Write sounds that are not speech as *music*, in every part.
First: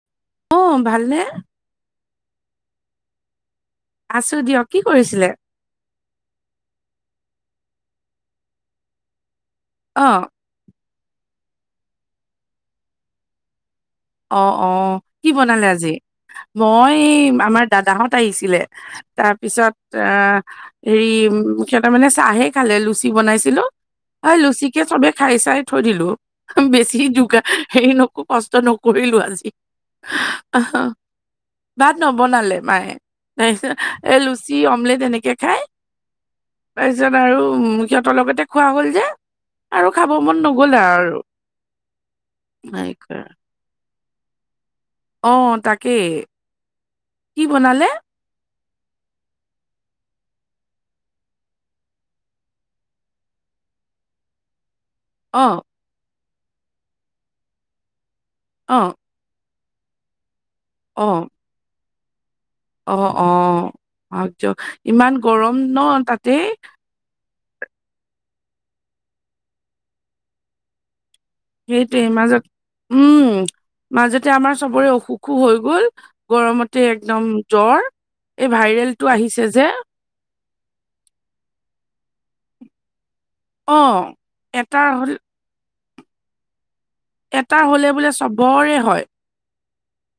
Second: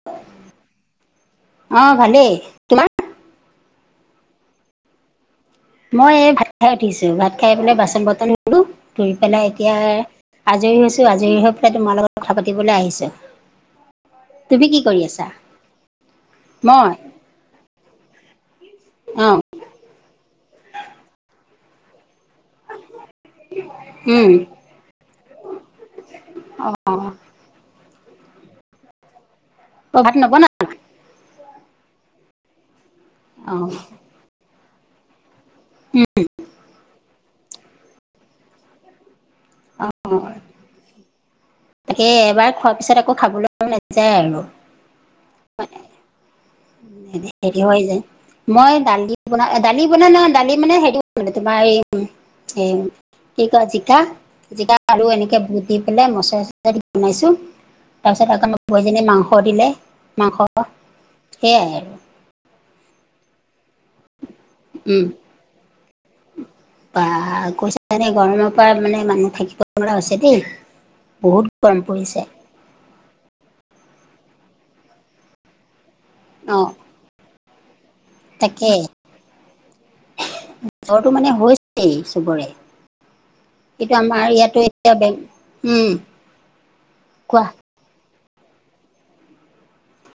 *inaudible* অ' ভালনে? অ', ভালেই। তোমাৰ আছো দিয়ক। কি কৰিছিলে? মই এই ভাত খাই উঠিছো ভাত খাই পেলাই বাচন বৰ্তন ধোলো ধোই পেলাই এতিয়া অ', আজৰি হৈছো আজৰি হৈ পেলাই তোমাৰ লগত কথা পাতিবলৈ আহিছো। অ', তুমি অ', কৰি আছা কি বনালে আজি মই এই আমাৰ দাদাহত আহিছিলে। অ তাৰপিছত অ হেৰি সিহঁতৰ মানে চাহে খালে লুচি বনাইছিলো উম হয় লুচিকে চবে খাই চাই থৈদিলো অ বেছি যোগা হেই নকৰি কষ্ট নকলো আজি অ ভাত নবনা আহ ভাত নবনালে মায়ে অ এই লুচি অমলেট এনেকে খায় তাৰপিছত আৰু সিহত অলপতে খোৱা হ'ল যে অ আৰু খাব মন নগ'ল আৰু তাকে এবাৰ খোৱাৰ পিছত আকৌ খাবলে মন নাযায় আৰু অ তাকে হেৰি হয় যায়। মই দালি বনা দালি বন ন দালি মানে হে তোমাৰ এই এই কি কয় জিকা জিক আৰু এনেকে অ', বুত দি পেলাই মছলা চচলা দি বনাইছো তাৰ পিছত আকৌ অ', পইজনী মাংস দিলে মাংস অ, সেয়াই আৰু অ অ আহক দিয়ক উম ইমান গৰম ন তাতে বা কৈছ গৰমৰ পৰা মানে মানুহ থাকিব পৰা হৈছে দেই বহুত গৰম সেইটোৱে পৰিছে মাজত উম মাজতে আমাৰ চবৰে অসুখো হৈ গ'ল অ গৰমতে একদম জ্বৰ এই তাকে ভাইৰেল টো আহিছে যে জ্বৰটো মানে হৈছেই চবৰে এইটো অ'। আমাৰ ইয়াতো এটাৰ এতিয়া ব হ'ল উম কোৱা এটা হ'লে বোলে চবৰে হয়।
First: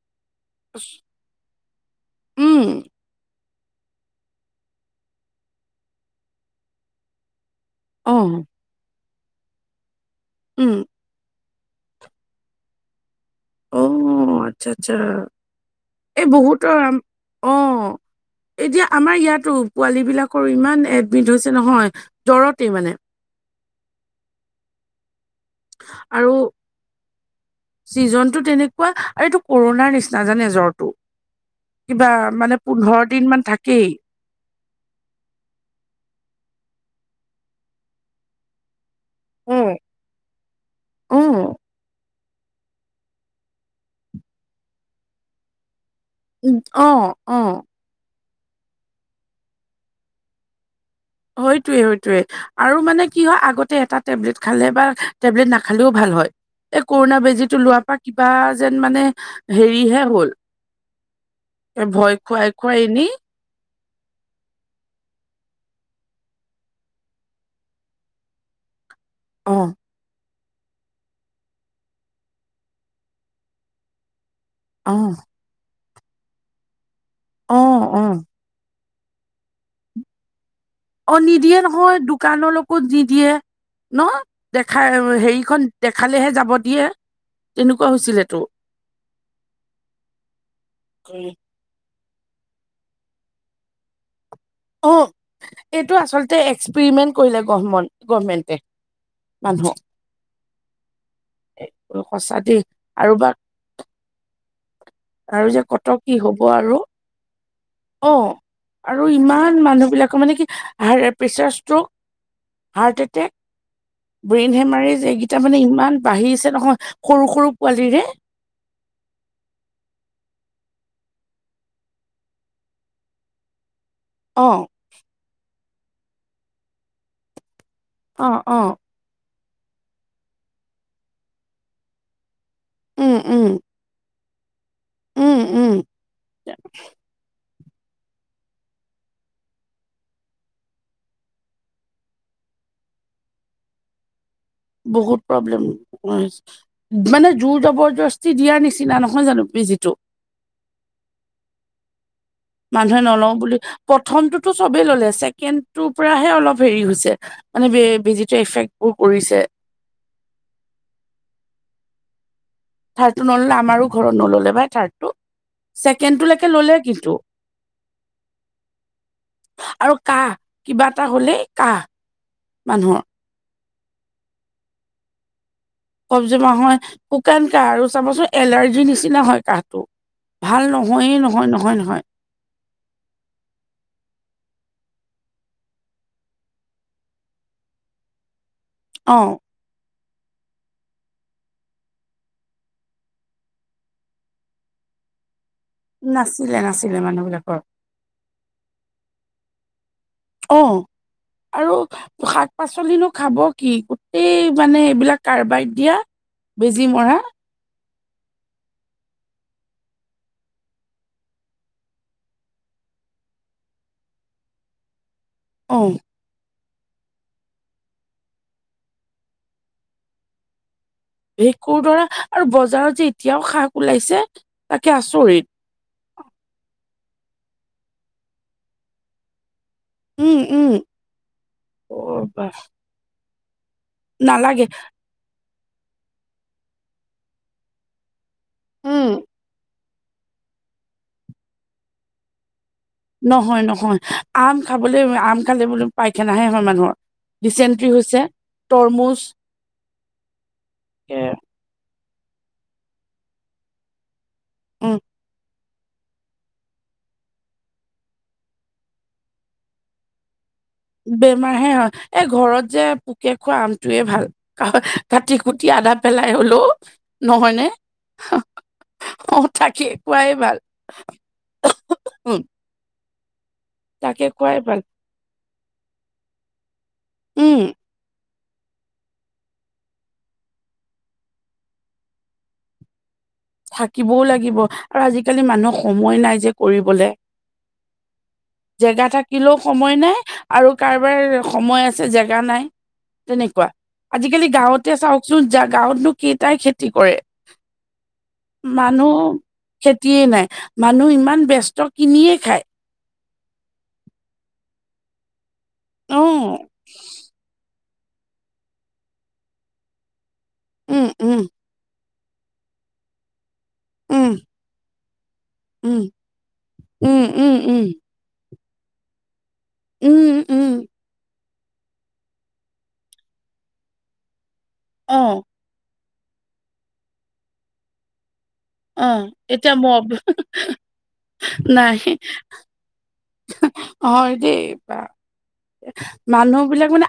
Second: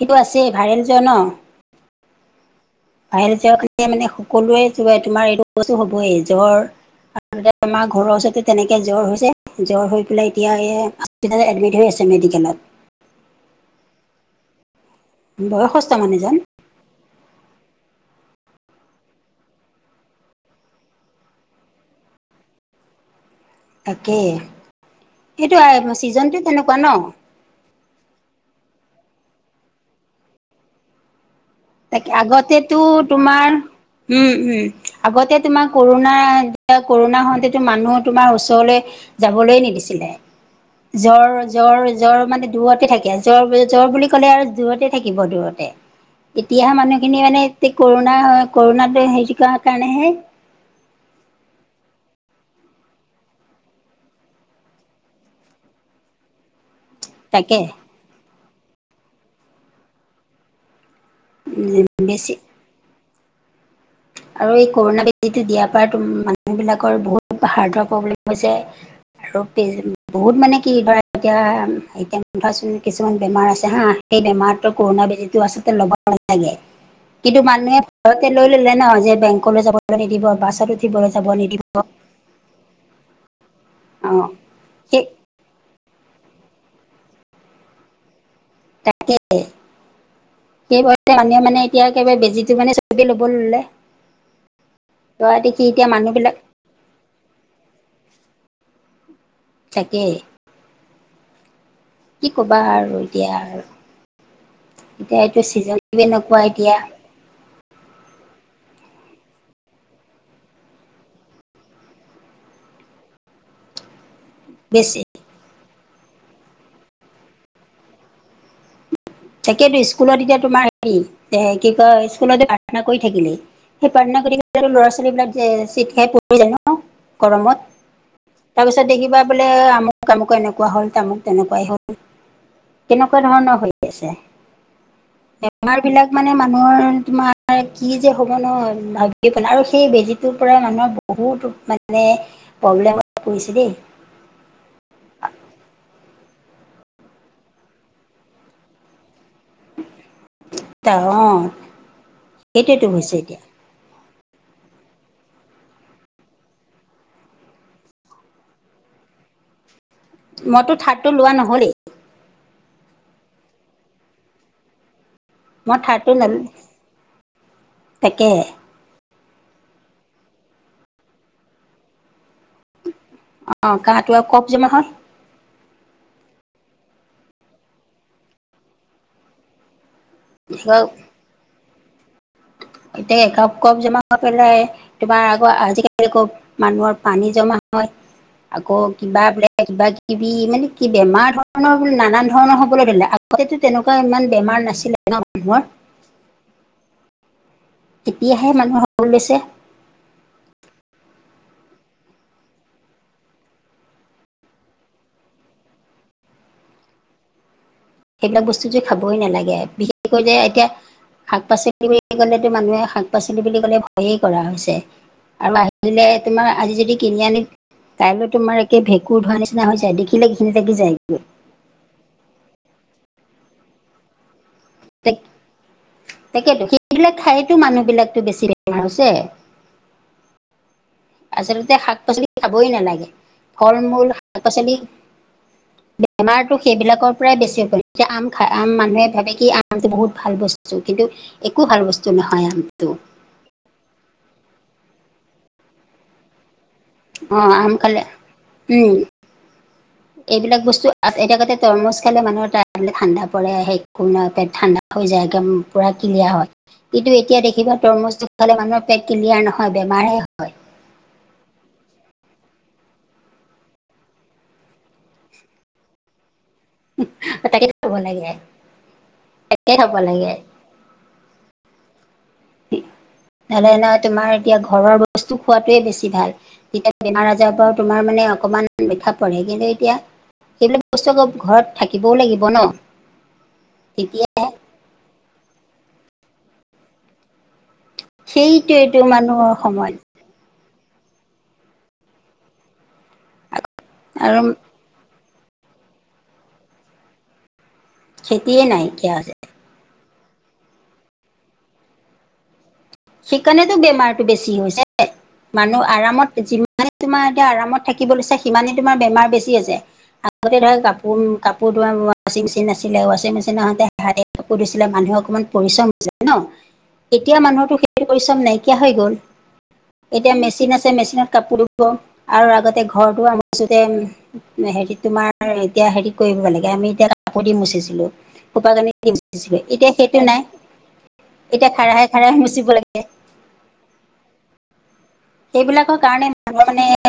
সেইটো আছেই ভাইৰেলজে ন উম, বাহ যোৱাে মানে সকলোৱে তোমাৰ এইটো বস্তু হবই জ্বৰ তাৰতে আমাৰ অ', ঘৰৰ ওচৰতে তেনেকে জ্বৰ হৈছে জ্বৰ হৈ পেলাই এতিয়া উম, এই এডমিট হৈ আছে মেডিকেলত অ আচ্ছা আচ্ছা। বয়স্ত মানুহ জন। ত অ, এতিয়া আমাৰ ইয়াতো পোৱালী বিলাকৰ ইমান এডমিট হৈছে নহয় জ্বৰতেই মানে তাকে সেইটো ছিজনটো তেনেকুৱা ন। ছিজন টো তেনেকুৱা আৰু এইটো কৰোণাৰ নিচিনা জানে জ্বৰটো। তাকে কিবা মানে আগতেতো পোন্ধৰ দিন তোমাৰ মান থাকেই। উম উম আগতে তোমাৰ কৰুণা কৰুণা হওঁতেতো মানুহ তোমাৰ ওচৰলে। যাবলে উম নিদিছিলে জ্বৰ উম জ্বৰ জ্বৰ মানে। দূৰতে থাকে জ্বৰ জ্বৰ বুলি ক'লে আৰু দূৰতে থাকিব দূৰতে। উম, এতিয়াহে অ মানুহখিনি অ মানে কৰুণা কৰুণাত হে কাৰণেহে, হয়তোৱে হয়তোৱে। আৰু মানে কি হয় আগতে এটা টেবলেট খালে বা টেবলেট নাখালেও ভাল হয়। এই কৰুণা তাকে বেজীটো লোৱাৰ পৰা কিবা যেন মানে হেৰিহে হ'ল। এ ভয় বেছি খুৱাই খুৱাই এনেই। আৰু এই কৰুণা বেজিটো দিয়াৰ পৰা মানুহবিলাকৰ বহুত হাৰ্টৰ প্ৰব্লেম হৈছে। আৰু অ পি বহুত মানে কি ধৰা এতিয়া এতিয়া মানে ধৰাচোন কিছুমান বেমাৰ আছে হা সেই বেমাৰত। অ কৰুণা বেজিটো আচলতে লব নালাগে, কিন্তু অ মানুহে অ ভয়তে লৈ ল'লে ন। বেংকলৈ যাবলৈ নিদিব বাছত উঠিবলৈ অঁ, যাব নিদিয়ে নিদিব নহয় দোকানৰলৈকো নিদিয়ে ন অ সেই দেখাই হেৰিখন দেখালেহে যাব দিয়ে, তেনেকুৱা হৈছিলে ত তাকে, সেইবাবে মানুহে মানে এতিয়া একেবাৰে বেজিটো মানে চবেই ল'ব ললে, লোৱা দেখি এতিয়া মানুহবিলাক প্ৰিমেণ্ট কৰিলে, গভম গভমেণ্টে মানুহক। তাকেই কি সঁচা ক'বা দেই, আৰু এতিয়া বা এতিয়া এইটো আৰু যে চিজনটো ক'ত কি এনেকুৱা হ'ব এতিয়া আৰু। অঁ আৰু ইমান মানুহবিলাকৰ মানে কি high pressure stroke. Heart attack, brain বেছি হেমাৰযেগ তাৰমানে ইমান বাঢ়িছে নহয় সৰু সৰু পোৱালিৰে। তাকেইেতো স্কুলত এতিয়া তোমাৰ হেৰি এ কি কয় স্কুলত প্ৰাৰ্থনা কৰি থাকিলি। সেই প্ৰাৰ্থনা কৰি অ থাকোতে ল'ৰা ছোৱালী বিলাক যে চিট খাই পৰি যায় ন গৰমত। অ অ তাৰপিছত দেখিবা বোলে আমুক আমুক এনেকুৱা হ'ল তামুক তেনেকুৱাই হ'ল। উম তেনেকুৱা উম ধৰণৰ হৈ আছে, উম উম বেমাৰ বিলাক মানে মানুহৰ তোমাৰ কি যে হ'ব ন, ভাবিয়ে পেলাই আৰু সেই বেজীটোৰ পৰাই মানুহৰ বহুত মানে প্ৰব্লেমত পৰিছে দেই। বহুত প্ৰব্লেম, মানে জোৰ জবৰদস্তি দিয়াৰ নিচিনা নহয় জানো। বিজিটো। অঁ সেইটোৱেতো মানুহে হৈছে নলওঁ এতিয়া বুলি, প্ৰথমটোতো চবেই ললে ছেকেণ্ডটোৰ পৰাহে অলপ হেৰি হৈছে। মানে বে বেজিটোৱে এফেক্ট বোৰ কৰিছে। মইতো থাৰ্ডটো লোৱা নহলেই। থাৰ্ডটো নল'লে আমাৰো ঘৰত নল'লে পাই থাৰ্ডটো। মই থাৰ্ডটো নল ছেকেণ্ডটোলৈকে ল'লে কিন্তু। তাকে আৰু কাহ কিবা এটা হ'লেই কাহ মানুহৰ। অঁ কাহঁটো আৰক কফ জমা হয়। কফ্‌ জমা হয়, শুকান কাঁহ আৰু চাবচোন এলাৰ্জিৰ নিচিনা হয় কাঁহটো। ভাল এতিয়া নহয়েই নহয় নহয় নহয়। এতিয়া কফ্‌ কফ্‌ জমা কৰি পেলাই কিবাৰ আকৌ আজিকালি মানুহৰ পানী জমা হয় আকৌ অ কিবা বোলে কিবা কিবি মানে কি বেমাৰ ধৰণৰ নানান ধৰণৰ হ'বলৈ ধৰিলে আগতেতো তেনেকুৱা ইমান বেমাৰ নাছিলে। ন মানু্হৰ নাছিলে নাছিলে মানুহ বিলাকৰ। এতিয়াহে মানুহৰ হ'বলৈ লৈছে। অঁ আৰু শাক পাচলিনো খাব কি, গোটেই মানে এইবিলাক কাৰবাইত দিয়া। বেজী মৰা। সেইবিলাক বস্তু যে খাবই নালাগে, বিশেষকৈ যে এতিয়া শাক পাচলি বুলি কলেতো মানুহে শাক পাচলি বুলি কলে ভয়েই কৰা হৈছে। আৰু অ আহিলে তোমাৰ আজি যদি কিনি আনে, কাইলে তোমাৰ একে ভেঁকুৰ ধোৱা নিচিনা হৈ যায় দেখিলে ঘিণ লাগি যায়গৈ। ভেকুৰ দাৰে আৰু বজাৰত যে এতিয়াও শাক ওলাইছে তাকে আচৰিত। তাকেতো সেইবিলাক থাইতো মানুহ বিলাকো বেছি বেমাৰ হৈছে। উম, উম। আচলতে শাক অ' পাচলি বাহ খাবই নালাগে, ফল মূল শাক নালাগে। পাচলি, বেমাৰতটো সেইবিলাকৰ পৰাই বেছি হয়। এতিয়া আমি খাই, আম মানুহে উম। ভাবে কি আমটো বহুত ভাল বস্তু, কিন্তু একো ভাল বস্তু নহয় আমটো। নহয় নহয়, আম খাবলৈ আম খালে বুলে পাইখানাহে হয় মানুহৰ অ আম ডিচেণ্ট্ৰি খালে, হৈছে উম, তৰমুজ এইবিলাক বস্তু এ এতিয়া তৰমুজ খালে মানুহৰ তাৰে ঠাণ্ডা পৰে সেই একো ন পেট ঠাণ্ডা উম হৈ যায় একদম। পূৰা ক্লিয়াৰ হয়। কিন্তু এতিয়া দেখিবা তৰমুজটো খালে মানুহৰ পেট ক্লিয়াৰ নহয়, বেমাৰ হে হয়। বেমাৰ হে হয়, এই ঘৰত যে পোকে খোৱা আমটোৱে ভাল। কাটি কুটি আদা পেলাই হলো তাকে নহয়নে? খাব লাগে অ তাকে খাব লাগে খোৱাই ভাল। উম নহলে নহয় তাকে তোমাৰ এতিয়া খোৱাই ভাল। ঘৰৰ বস্তু খোৱাটোৱে বেছি ভাল। তেতিয়া বেমাৰ আজাৰৰ উম। পৰা তোমাৰ মানে অকমান ৰক্ষা পৰে, কিন্তু এতিয়া সেইবিলাক বস্তু আকৌ ঘৰত থাকিবও লাগিব ন? থাকিবও তেতিয়া লাগিব আৰু আজিকালি মানুহক সময় নাই যে কৰিবলে। সেইটোৱেটো জেগা মানুহৰ থাকিলেও সময় নাই, আৰু কাৰোবাৰ সময় আছে জেগা নাই। তেনেকুৱা আৰু আজিকালি গাঁৱত এতিয়া চাওকচোন যা গাঁৱতনো কেইটাই খেতি কৰে? খেতিয়ে নাইকিয়া মানুহ হৈছে খেতিয়ে নাই, মানুহ ইমান ব্যস্ত, কিনিয়ে খায়। সেইকাৰণেতো বেমাৰতটো বেছি হৈছে, মানুহ অ আৰামত যিমান তোমাৰ এতিয়া আৰামত থাকিব লৈছে, সিমানে তোমাৰ বেমাৰ বেছি আছে, আগতে ধ উম কাপোৰ উম কাপোৰ ধ ৱাছিং মেচিন নাছিলে, ৱাছিং মেচিন নহওঁতে হাতে উম কাপোৰ ধুইছিলে, মানুহে অকমান পৰিশ্ৰম উম ন? উম এতিয়া উম মানুহৰ উম সেই পৰিশ্ৰম নাইকিয়া হৈ গ'ল। এতিয়া উম উম মেচিন আছে মেচিনত কাপোৰ আৰু আগতে ঘৰ দুৱাৰ মোচোতে, হেৰি অ তোমাৰ এতিয়া হেৰিত কৰিব লাগে, আমি তেতিয়া কাপোৰ দি মুচিছিলোঁ। সোপা কানী অ দিছিল। এতিয়া মই সেইটো নাই এতিয়া খাৰহে খাৰহে মুচিব লাগে। অ দেই বা, সেইবিলাকৰ কাৰণে মানুহ মানুহৰ বিলাক মানে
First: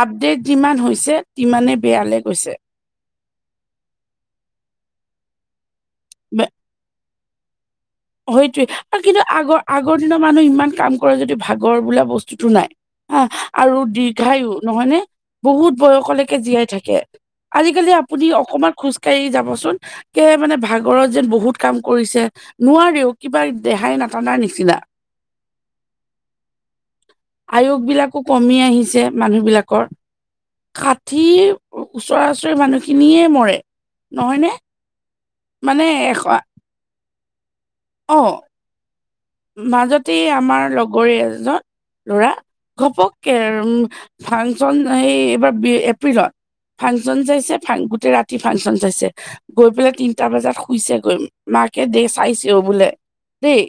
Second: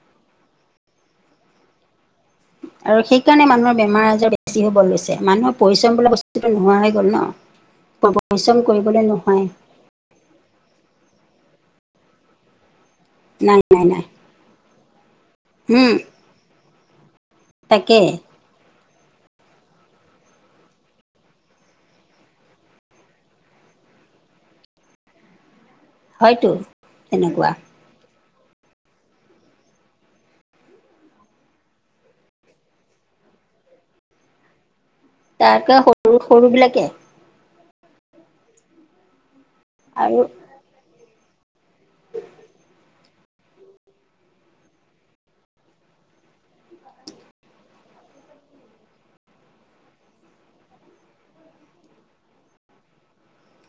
আপডেট যিমান হৈছে তিমানে বেয়ালৈ গৈছে। আৰু সেইকাৰণে মানুহৰ বেমাৰ আজাৰ বেছি হ'ব লৈছে। মানুহ পৰিশ্ৰম ব বস্তুটো নোহোৱা হৈ গ'ল ন? পৰিশ্ৰম সেইটোৱে কৰিবলৈ কিন্তু নহয় আগৰ আগৰ দিনৰ মানুহ ইমান কাম কৰে যদিও ভাগৰ বোলা বস্তুতো নাই হা নাই আৰু নাই নাই দি দীৰ্ঘায়ু নহয় নে? বহুত উম বয়সলৈকে জীয়াই থাকে। আজিকালি তাকে আপুনি অকনমান খোজ যাবচোন এ মানে ভাগৰত যেন বহুত কাম কৰিছে, নোৱাৰেও কিবা দেহাই নাটানাৰ নিচিনা। হয়তো তেনেকুৱা আয়োস বিলাক কমি আহিছে মানুহ বিলাকৰ। ষাঠি ওচৰা ওচৰি মানুহখিনিয়ে মৰে, নহয়নে? তাৰকে মানে সৰু সৰু বিলাকে অঁ মাজতে আৰু আমাৰ লগৰ এজন ল'ৰা, ঘপককে আৰু ফাংচন এই এইবাৰ বি এপ্ৰিলত ফাংচন চাইছে, গোটেই ৰাতি ফাংচন চাইছে। গৈ পেলাই তিনিটা বজাত শুইছে গৈ মাকে দেই চাইছে অহ বোলে দেই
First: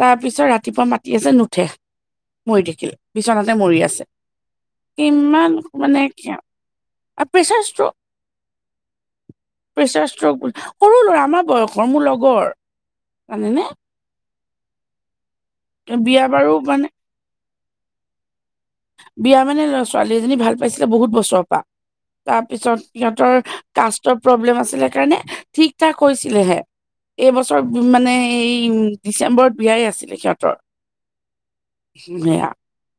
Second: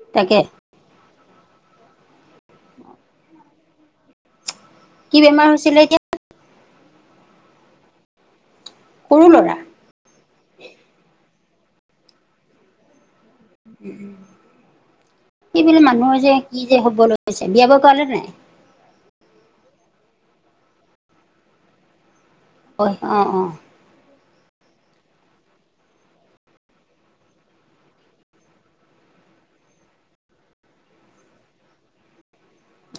তাৰ তাকে পিছত ৰাতিপুৱা মাতি আছে নুঠে মৰি থাকিল বিচনাতে মৰি আছে কি বেমাৰ কিমান হৈছিলে এতিয়া মানে কিয় আৰু প্ৰচাৰ‌ ষ্ট্ৰক সৰু ল'ৰা প্ৰেছাৰ ষ্ট্ৰক বুলি সৰু ল'ৰা আমাৰ বয়সৰ মোৰ লগৰ জানেনে সেইবিলাক মানুহৰ বিয়া যে বাৰু কি যে মানে হ'ব লৈছে বিয়া বাৰু কৰালে নাই বিয়া মানে লৰা ছোৱালী এজনী ভাল পাইছিলে বহুত বছৰৰ পৰা তাৰ পিছত হয় অঁ সিহঁতৰ অঁ কাষ্টৰ প্ৰব্লেম আছিলে কাৰণে ঠিক ঠাক হৈছিলে হে এইবছৰ মানে এই ডিচেম্বৰত বিয়াই আছিলে সিহঁতৰ ঘূনিয়া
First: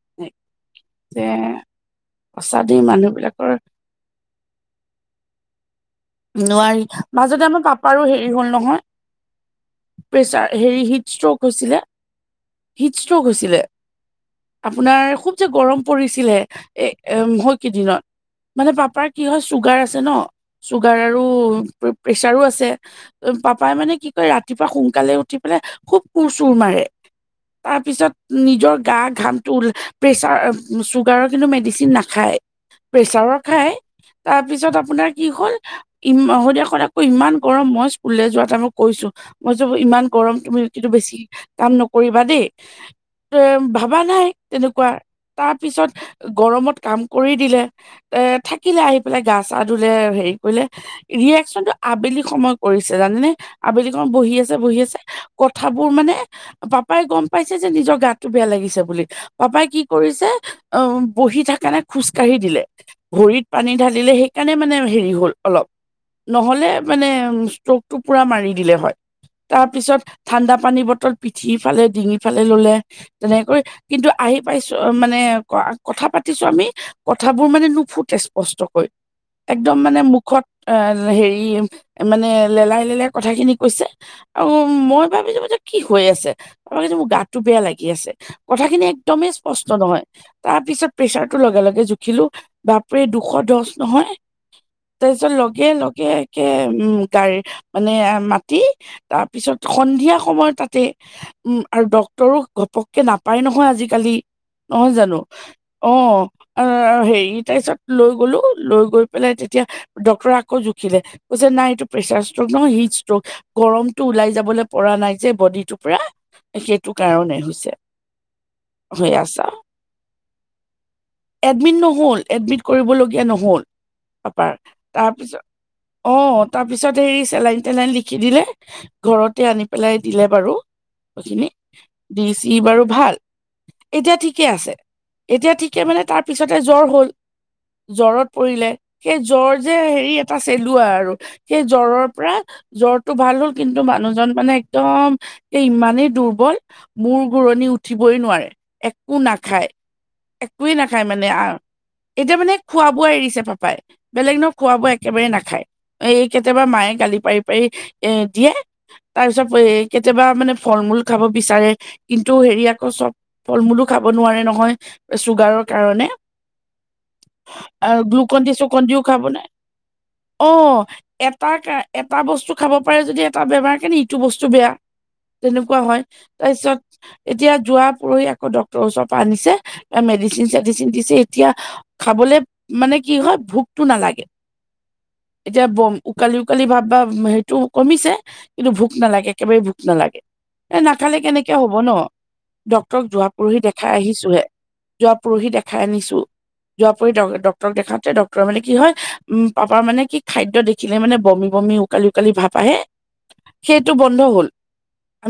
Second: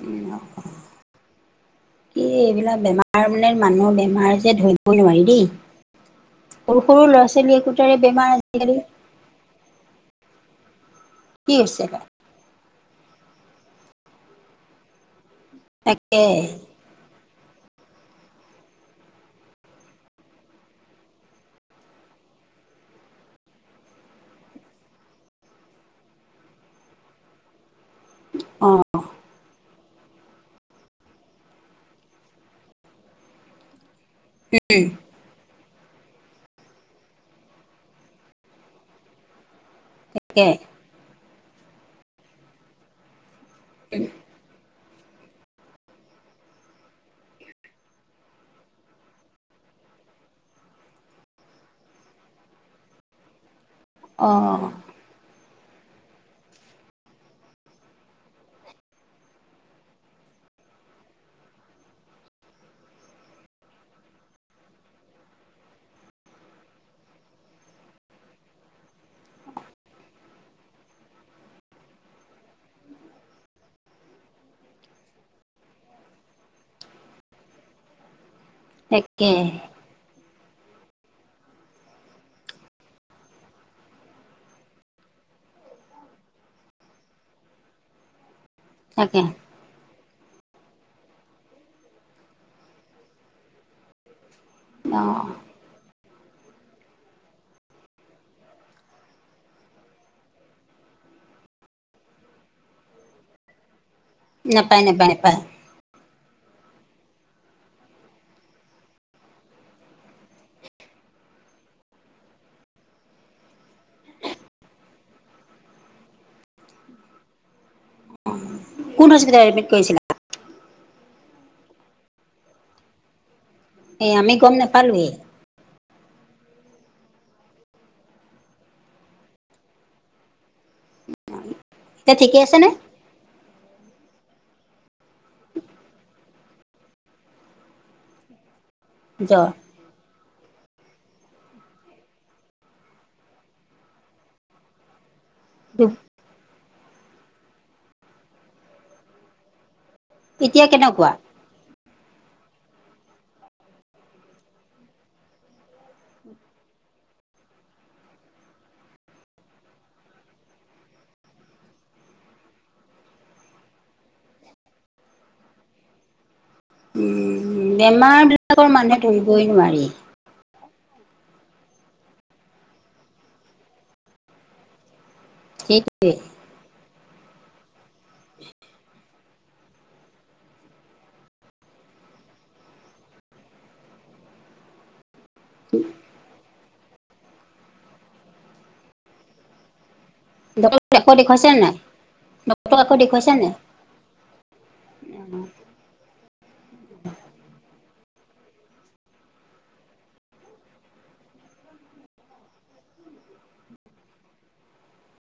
কিয় সঁচা দেই এইবিলাক মানুহ বেমাৰ বিলাকৰ মানে মানুহৰ বেমাৰ যে ধৰি ধৰিব নোৱাৰি দেই সৰু নোৱাৰি সৰু ল'ৰা মাজতে ছোৱালী আমাৰ একোটাৰে পাপাৰো হেৰি বেমাৰ হল আজিকালি নহয় প্ৰেছাৰ হেৰি হিট ষ্ট্ৰক কি হৈছিলে হৈছে বা হৃদষ্টক হৈছিলে আপোনাৰ খুব যে গৰম তাকে পৰিছিলে এ এ হল কেইদিনত মানে পাপাৰ কি হয় চুগাৰ আছে ন চুগাৰ আৰু প্ৰেছাৰো আছে অপ পাপাই মানে কি কয় ৰাতিপুৱা সোনকালে উঠি পেলাই খুব কোৰ চুৰ মাৰে তাৰপিছত নিজৰ অঁ গা ঘামটো উ প্ৰেছাৰ চুগাৰৰ কিন্তু মেডিচিন নাখায় প্ৰেছাৰৰ খায় তাৰপিছত আপোনাৰ কি হ'ল ইমান সন্ধিয়া খন আকৌ ইমান গৰম মই ইস্কুল যোৱা তাই মই কৈছো হৈ যাব যে ইমান গৰম তাকে তুমি ৰুটি বেছি কাম নকৰিবা দেই ‌এ ভাবা নাই তেনেকুৱা তাৰ পিছত গৰমত কাম কৰি দিলে এ থাকিলে আহি পেলাই গা চা ধুই ধুলে হেৰি কৰিলে ই এক্সিলি আবেলি সময়ত ‌কৰিছে জানে আবেলি অহ বহি আছে অঁ বহি আছে কথাবোৰ মানে পাপাই গম পাইছে যে নিজৰ গাতটো বেয়া লাগিছে বুলি পাপাই কি কৰিছে অহ বহি থাকা নাই খোজ কাঢ়ি দিলে ভৰিত পানী ঢালিলে সেইকাৰণে মানে হেৰি হ'ল অলপ নহ'লে মানে ষ্ট্ৰকটো পোৰা মাৰি দিলে হয় তাৰ পিছত ঠাণ্ডা পানীৰ বটল পিঠি ফালে ডিঙি ফালে ললে তেনেকৈ কিন্তু আহি পাইছোঁ মানে কথা পাতিছোঁ আমি কথাবোৰ মানে নুফুটে স্পষ্টকৈ তাকে একদম মানে মুখত এ হেৰি মানে লেলাই লেলাই কথাখিনি কৈছে আৰু মই ভাবিলোঁ মানে কি হৈ আছে তাৰ মানে‌তো গাতটো বেয়া লাগি আছে কথাখিনি তাকে একদমেই ই ইস্পষ্ট নহয় তাৰ পিছত প্ৰেচাৰটো লগে লগে জোখিলো বাপুৰে দুশ দহ নহয় অঁ তাৰপিছত লগে লগে একে উম গাড়ী মানে মাতি তাৰপিছত সন্ধিয়া সময়ত তাতে উম আৰু ডক্টৰো ঘপককে নাপায় নহয় আজিকালি নাপায় নহয় নাপায় জানো নাপায় অহ হেৰি তাৰপিছত লৈ গলোঁ লৈ গৈ পেলাই তেতিয়া ডক্টৰে আকৌ জুখিলে কৈছে নাই এইটো প্ৰেচাৰ ষ্ট্ৰক নহয় হিট ষ্ট্ৰক গৰমতো ওলাই যাবলে পৰা নাই যে বডিটোৰ পৰা সেইটো কাৰণে হৈছে কোন সেয়া হস্পিটেলত চা এডমিট কৰিছিলা এডমিট নহল এডমিট কৰিবলগীয়া নহল এই আমি গম পপাৰ নাপালোৱেই তাৰপিছত অহ তাৰপিছত হেৰি চেলাইন তেলাইন লিখি দিলে ঘৰতে আনি পেলাই দিলে বাৰু সেখিনি এতিয়া দি ঠিকে চি আছেনে বাৰু ভাল এতিয়া ঠিকে আছে এতিয়া ঠিকে মানে তাৰ পিছতে জ্বৰ হ'ল জ্বৰত পৰিলে সেই জ্বৰ যে হেৰি এটা চেলোৱা আৰু সেই জ্বৰৰ পৰা জ্বৰটো ভাল হ'ল কিন্তু মানুহজন মানে একদম এই ইমানেই দুৰ্বল মূৰ ঘূৰণি উঠিবই নোৱাৰে একো নাখায় এতিয়া একোৱে নাখায় কেনেকুৱা মানে এতিয়া মানে খোৱা বোৱা এৰিছে পা পাপাই বেলেগ ন খোৱা বোৱা একেবাৰে নাখায় এই কেতিয়াবা মায়ে গালি পাৰি পাৰি এ দিয়ে তাৰ পিছত এ কেতিয়াবা মানে ফল মূল খাব বিচাৰে কিন্তু হেৰি আক চব ফল মূলো খাব নোৱাৰে নহয় চুগাৰৰ কাৰণে উম আৰু বেমাৰ গ্লুকন দি বিলাকৰ চুকন দিও মানুহে খাব নাই ধৰিবই নোৱাৰি অ এটা এটা বস্তু খাব পাৰে যদি এটা বেমাৰ কেনে ইটো বস্তু বেয়া তেনেকুৱা হয় সেইটোৱে তাৰ পিছত এতিয়া যোৱা পৰহি আকৌ ডক্তৰৰ ওচৰৰ পৰা আনিছে বা মেডিচিন চেডিচিন দিছে এতিয়া খাবলে মানে কি হয় ভোকটো নালাগে এতিয়া বম উকালি উকালি ভাব বা সেইটো কমিছে কিন্তু ভোক নালাগে একেবাৰে ভোক নালাগে এ ডক্টৰক আকৌ নাখালে দেখুৱাইছে কেনেকে হব নাই ন ডক্টৰক আকৌ ডক্তৰক যোৱা দেখুৱাইছে নাই? পৰহি দেখ দেখাই আহিছো হে যোৱা পৰহি দেখাই আনিছো যোৱা পৰহি ড ডক্তৰ ডক্তৰ দেখাওঁতে ডক্তৰ মানে কি হয় উম পাপাৰ মানে কি খাদ্য দেখিলে মানে বমি বমি উকালি উকালি ভাপ আহে সেইটো বন্ধ হ'ল